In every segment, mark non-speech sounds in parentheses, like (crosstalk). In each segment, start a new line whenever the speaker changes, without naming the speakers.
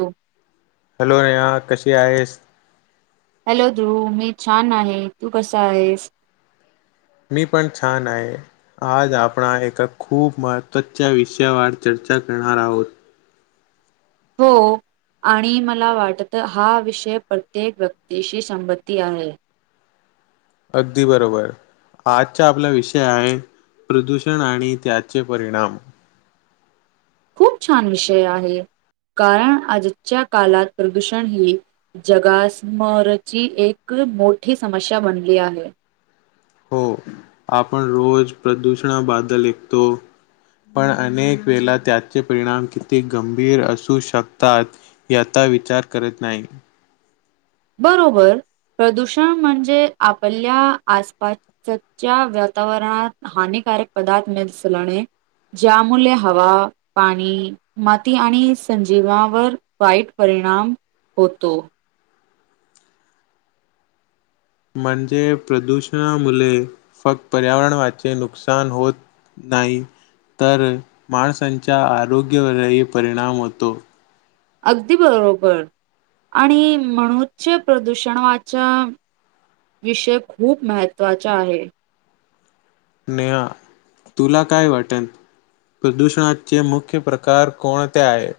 हो
हॅलो रेया कशी आहेस
हॅलो ध्रुव मी छान आहे तू कसा आहेस
मी पण छान आहे आज आपण एका खूप महत्त्वाच्या विषयावर चर्चा चर्चा करणार आहोत
हो आणि मला वाटत हा विषय प्रत्येक व्यक्तीशी संमती आहे
अगदी बरोबर आजचा आपला विषय आहे प्रदूषण आणि त्याचे परिणाम
खूप छान विषय आहे कारण आजच्या कालाात प्रदूषण ही जगासमरची एक मोठी समस्या बनली आहे
हो आपण रोज प्रदूषणाबादल ऐतो पण अनेक वेळा त्याचे परिणाम किती गंभीर असू शकतात याचा (inaudible) विचार करत नाही
बरोबर प्रदूषण म्हणजे आपल्या आसपासच्या वातावरणात हानिक पदार्थ म दिसलणे ज्यामुळे हवा पाणी माती आणि संजीववर वाईट पर परिणाम होतो
म्हणजे प्रदूषणामुळे फक्त पर्यावरणाचे नुकसान होत नाही तर माणसांच्या आरोग्यावरही परिणाम होतो
अगदी बरोबर आणि म्हणूनचचे प्रदूषणावाच विषय खूप महत्त्वाचा आहे
नहा तुला काय वाटेल प्रदूषणाचे मुख्य प्रकार कोणते आहेत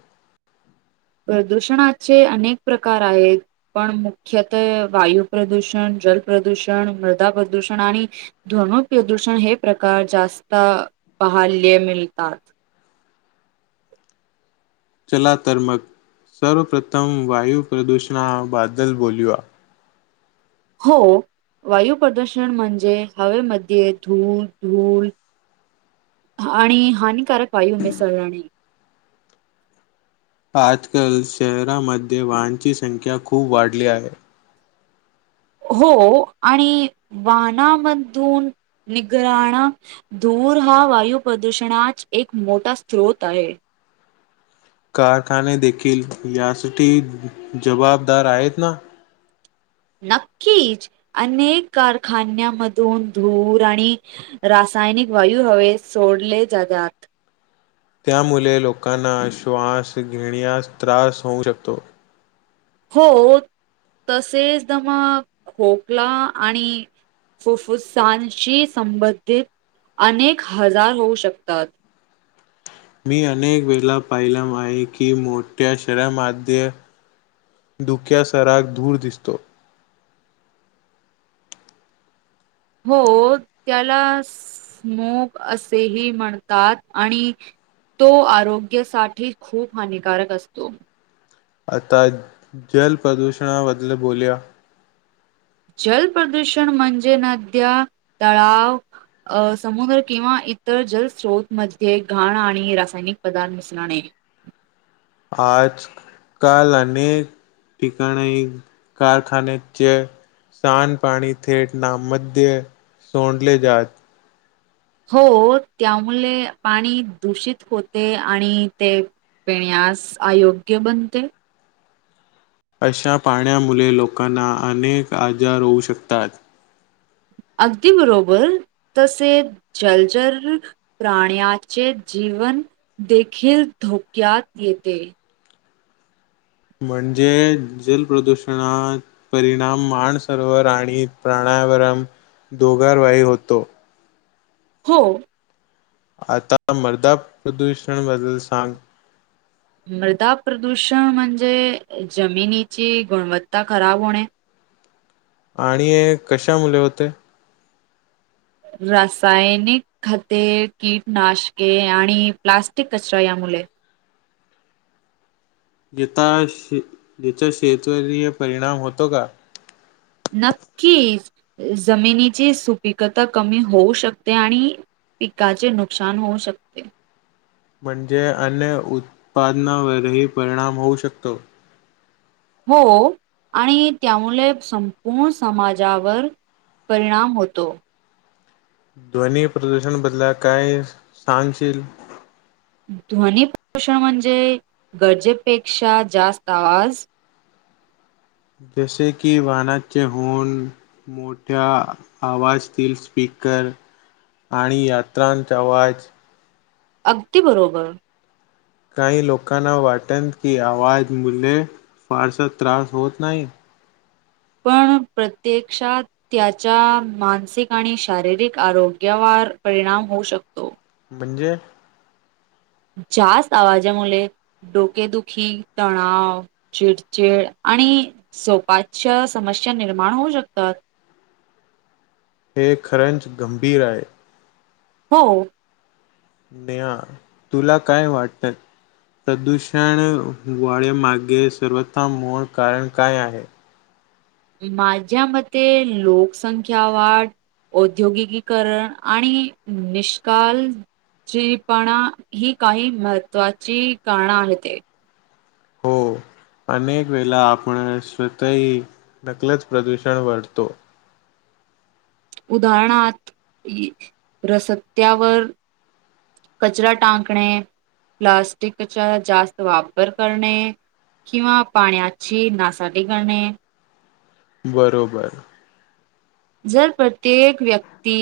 प्रदूषणाचे अनेक प्रकार आहेत पण मुख्यत वायू प्र्रदूषण जल प्र्रदूषण मृदा प्रदूषण आणि ध्वनु प्रदूषण हे प्रकार जास्त बहल्य मिलतात
चला तर मग सर्वप्रथम वायु प्रदूषणा बादल बोलया
हो वायू प्र्रदूषण म्हणजे हवेमध्ये धूळ धूल आणि हानिकारक वायू मिेसळला आणि
आजकाल शहरांमध्ये वाहनची संख्या खूप वाढली आहे
हो आणि वानामधून निगराण धूर हा वायू प्रदूषणाात एक मोठा स्रोत आहे.
कारखाने देखील यासाठी जबाबदार आहेत ना?
नक्कीच अनेक कारखान्यामधून धूर आणि रा रासायनिक वायू हवे सोडले जातात.
त्यामुळे लोकांना श्वास घेण्यास त्रास होऊ शकतो.
हो. तसेच दमा खोकला आणि फुफ्फुसांशी संबंधित अनेक हजार होऊ शकतात.
मी अनेक वेळा पाहिला आहे की मोठ्या शहरामध्ये धुक्या सराक धूर दिसतो.
हो. त्याला स्मोग असेही म्हणतात आणि तो आरोग्यासाठी खूप हानिकारक असतो.
आता जल प्रदूषणा बदल बोलूया.
जल प्रदूषण म्हणजे नद्या, तळाव, अ समुद्र किंवा इतर जलस्रोतमध्ये घाण आणि रासायनिक पदार्थ मिस्रणे
आजकाल अनेक ठिकाणे कारखान्याचे. सांड पाणी थेट ना मध्ये सोडले जात.
हो. त्यामुळे पाणी दूषित होते आणि ते पिण्यास अयोग्य बनते.
अशा पाण्यामुळे लोकांना अनेक आजार होऊ शकतात.
अगदी बरोबर. तसे जलजर प्राण्याचे जी जीवन देखील धोक्यात येते.
म्हणजे जल प्रदूषणात परिणाम मान सरोवर आणि प्रा (unintelligible) दोघांवरही होतो.
हो.
आता मर्दा प्रदूषण बद्दल सांग.
मृदा प्रदूषण म्हणजे जमिनीची गुणवत्ता खराब होणे.
आणि कशा मुले होते?
रासायनिक खते, कीटनाशके आणि प्लास्टिक कचरा या मुळे.
याता याचा शेतरीय परिणाम होतो का?
नक्कीच जमिनीची सुपिकता कमी होऊ शकते आणि पिकाचे नुकसान होऊ शकते.
म्हणजे अन्य उत्पादनावरही परिणाम होऊ शकतो.
हो. आणि त्यामुळे संपूर्ण समाजावर परिणाम होतो.
ध्वनी प्रदूषण बदला काय सांगशील?
ध्वनीपदूषण म्हणजे गरजेपेक्षा जास्त आवाज.
जसे की वाहनाचे हॉर्न, मोठ्या आवाजातील स्पी कर आणि यत्रांचा आवाज.
अगदी बरोबर.
काही लोकांना वाटन की आवाज मुले फारसा त्रास होत नाही.
पण प्रत्यक्षात त्याच्या मानसिक आणि शारीरिक आरोग्यावर परिणाम होऊ शकतो.
म्हणजे?
जास्त आवाजामुळे डोकेदुखी तणाव चिडचिड आणि झोपाच्या समस्या निर्माण होऊ शकतात.
हे खरंच गंभीर आहे.
हो.
नेहा तुला काय वाटतं. प्रदूषण वाढयामागे सर्वतः मूळ कारण काय आहे.
माझ्या मते लोकसंख्या वाढ औद्योगिकीकरण आणि निष्काल जीपणा ही काही महत्वाची कारण आहेत.
हो,
(unintelligible)
अनेक वेला आपण स्वतःही नकलच प्रदूषण वाढतो
उदाहरणात इ रसत्यावर कचरा टाकणे, प्लास्टिकचा जास्त वापर करणे किंवा पाण्याची नासाडी करणे
बरोबर
जर प्रत्येक व्यक्ती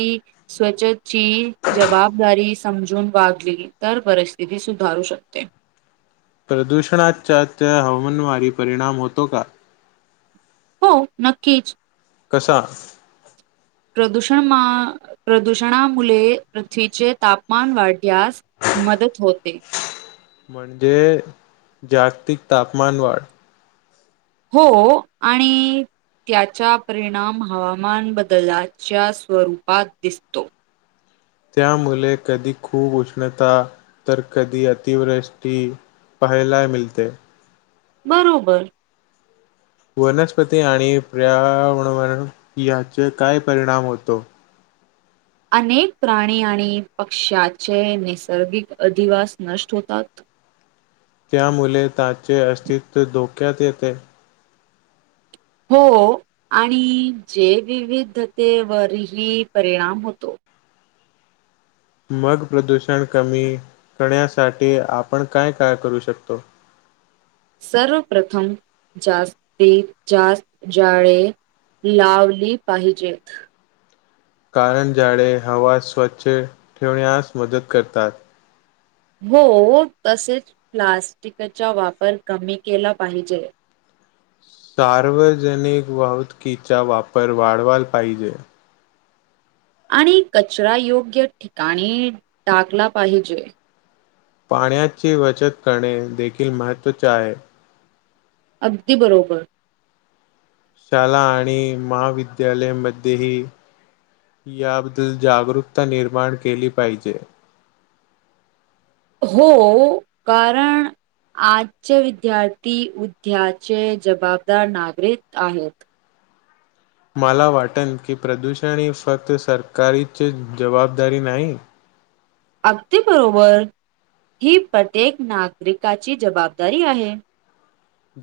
स्वछतची जबाबदारी समजून वागली तर परिस्थिती सुधारू शकते
प्रदूषणाचा त्या हवामानवारी परिणाम होतो का?
हो नक्कीच.
कसा?
प्रदूषण मं.. प्रदूषणामुळे पृथ्वीचे तापमान वाढल्यास मदत होते.
म्हणजे जागतिक तापमान वाढ
हो आणि त्याचा परिणाम हवामान बदलाच्या स्वरूपात दिसतो
त्यामुळे कधी खूप उष्णता तर कधी अतिवृष्टी. पहिलाय मिलते.
बरोबर.
वनस्पती आणि पर्यावरण याचे काय परिणाम होतो.
अनेक प्राणी आणि पक्ष्याचे नैसर्गिक अधिवास नष्ट होतात (unintelligible)
त्या मुले त्याचे अस्तित्व धोक्यात येते.
हो आणि जेविविधतेवरही परिणाम होतो.
मग प्रदूषण कमी करण्यासाठी आपण काय काय करू शकतो.
सर्वप्रथम जास्ती जास्त झाडे लावली पाहिजेत.
कारण झाडे हवा स्वच्छ ठेवण्यास मदत करतात.
हो तसेच प्लास्टिकचा वापर कमी केला पाहिजे.
सार्वजनिक वाहतुकीचा वापर वाढवाला पाहिजे.
आणि कचरा योग्य ठिकाणी टाकला पाहिजे.
पाण्याची बचत करणे देखील महत्त्वाचे आहे.
अगदी बरोबर.
शाळा आणि महाविद्यालयमध्येही. याबद्दल जागरूकता निर्माण केली पाहिजे.
हो कारण. आजचे विद्यार्थी उद्याचे जबाबदार नागरिक आहेत.
मला वाटन की प्रदूषण ही फक्त सरकारीची जबाबदारी नाही.
अगदी बरोबर. ही प्रत्येक नागरिकाची जबाबदारी आहे.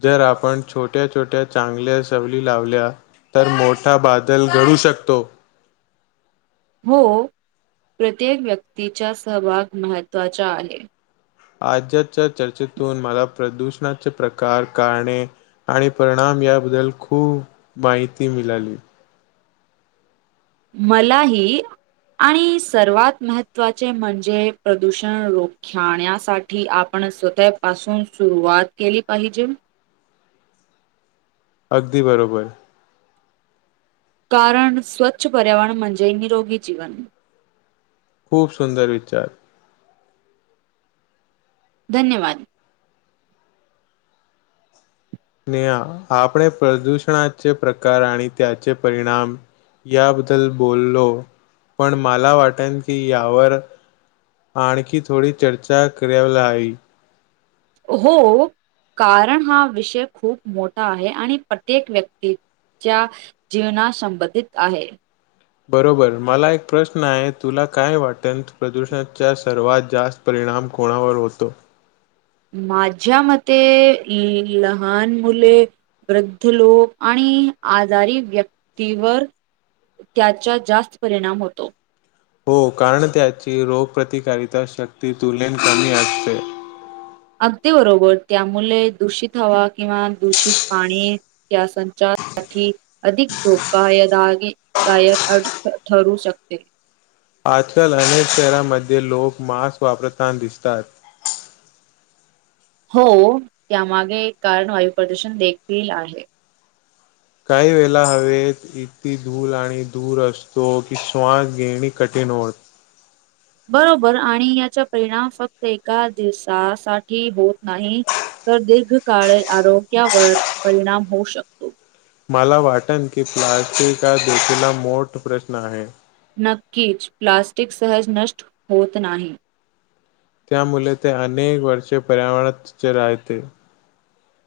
जर आपण छोट्या छोट्या चांगल्या सवली लावल्या तर मोठा बादल घड. होऊ शकतो.
(unintelligible) हो प्रत्येक व्यक्तीचा सहभाग महत्त्वाचा आहे.
आज्याच्या चर्चेतून मला प्रदूषणाचे प्रकार कारणे आणि परिणाम. याबद्दल खूप माहिती मिळाली.
मलाही. आणि सर्वात महत्त्वाचे म्हणजे प्रदूषण रोखण्यासाठी आपण. स्वतः पाासून सुरुवात केली पाहिजे.
अगदी बरोबर.
कारण स्वच्छ पर्यावरण म्हणजे निरोगी जीवन.
खूप सुंदर विचार.
धन्यवाद!
नेहा आपण प्रदूषणाचे प्रकार आणि त्याचे परिणाम. याबद्दल बोललो पण मला वाटेन की यावर. आणखी थोडी चर्चा कराव लाई.
हो! कारण हा विषय खूप मोठा आहे आणि प्रत्येक व्यक्ती. च्या जीवना संबंधित आहे.
बरोबर मला एक प्रश्न आहे, तुला काय वाटेल प्रदूषणाच्या सर्वात जास्त. परिणाम कोणावर होतो.
माझ्या मते लहान मुले. वृद्ध लोक आणि आजारी व्यक्तीवर. त्याचा जास्त परिणाम होतो.
हो कारण त्याची रोगप्रतिकारिता शक्ती तुलत कमी असते.
अगदी बरोबर त्यामुळे दूषित हवा किंवा दूषित पाणी त्या संचार. साठी अधिक धोकायदागी दायक ठरू शकते.
आजकाल अनेक शहरांमध्ये लोक मास्क वापरताना दिसतात.
हो, त्यामागे कारण वायू प्रदूषण देखील आहे.
काही वेळेला हवेत इतकी धूळ आणि धुर असतो की श्वास घेणे कठीण, रोज,
बरोबर आणि याचा परिणाम फक्त एका दिवसासाठी होत नाही. तर दीर्घकाळ आरोग्यावर परिणाम होऊ शकतो.
मला वाटत की प्लास्टिक हा देशीला मोठ प्रश्न आहे.
नक्कीच प्लास्टिक सहज नष्ट होत नाही.
त्यामुळे ते अनेक वर्षे पर्यावराणातच ते राहते.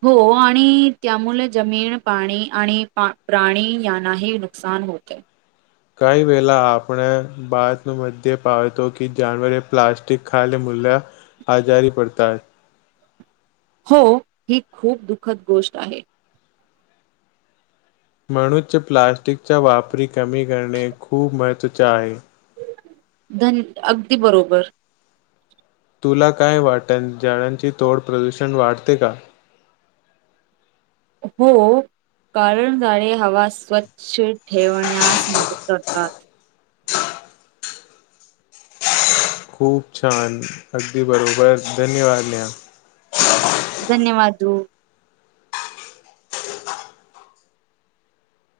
हो आणि त्यामुळे जमीन, पाणी आणि प्राणी यांनाही नुकसान, होते,
काय वेळेला आपण बाात मध्ये पाहतो की जानवरे प्लास्टिक खायले मु, आजारी पडतात.
हो ही खूप दुखद गोष्ट आहे.
म्हणुच प्लास्टिकच्या वापरी कमी, करणे खूप महत्वाचे आहे.
धन अगदी बरोबर,
तुला काय वाटत झाडांचे तोड प्रदूषण वाढते का?
(inaudible) हो, कारण झाडे हवा स्वच्छ ठेवण्यास मदत करतात.
खूप छान अगदी बरोबर धन्यवाद! नेहा,
धन्यवाद ध्रुव,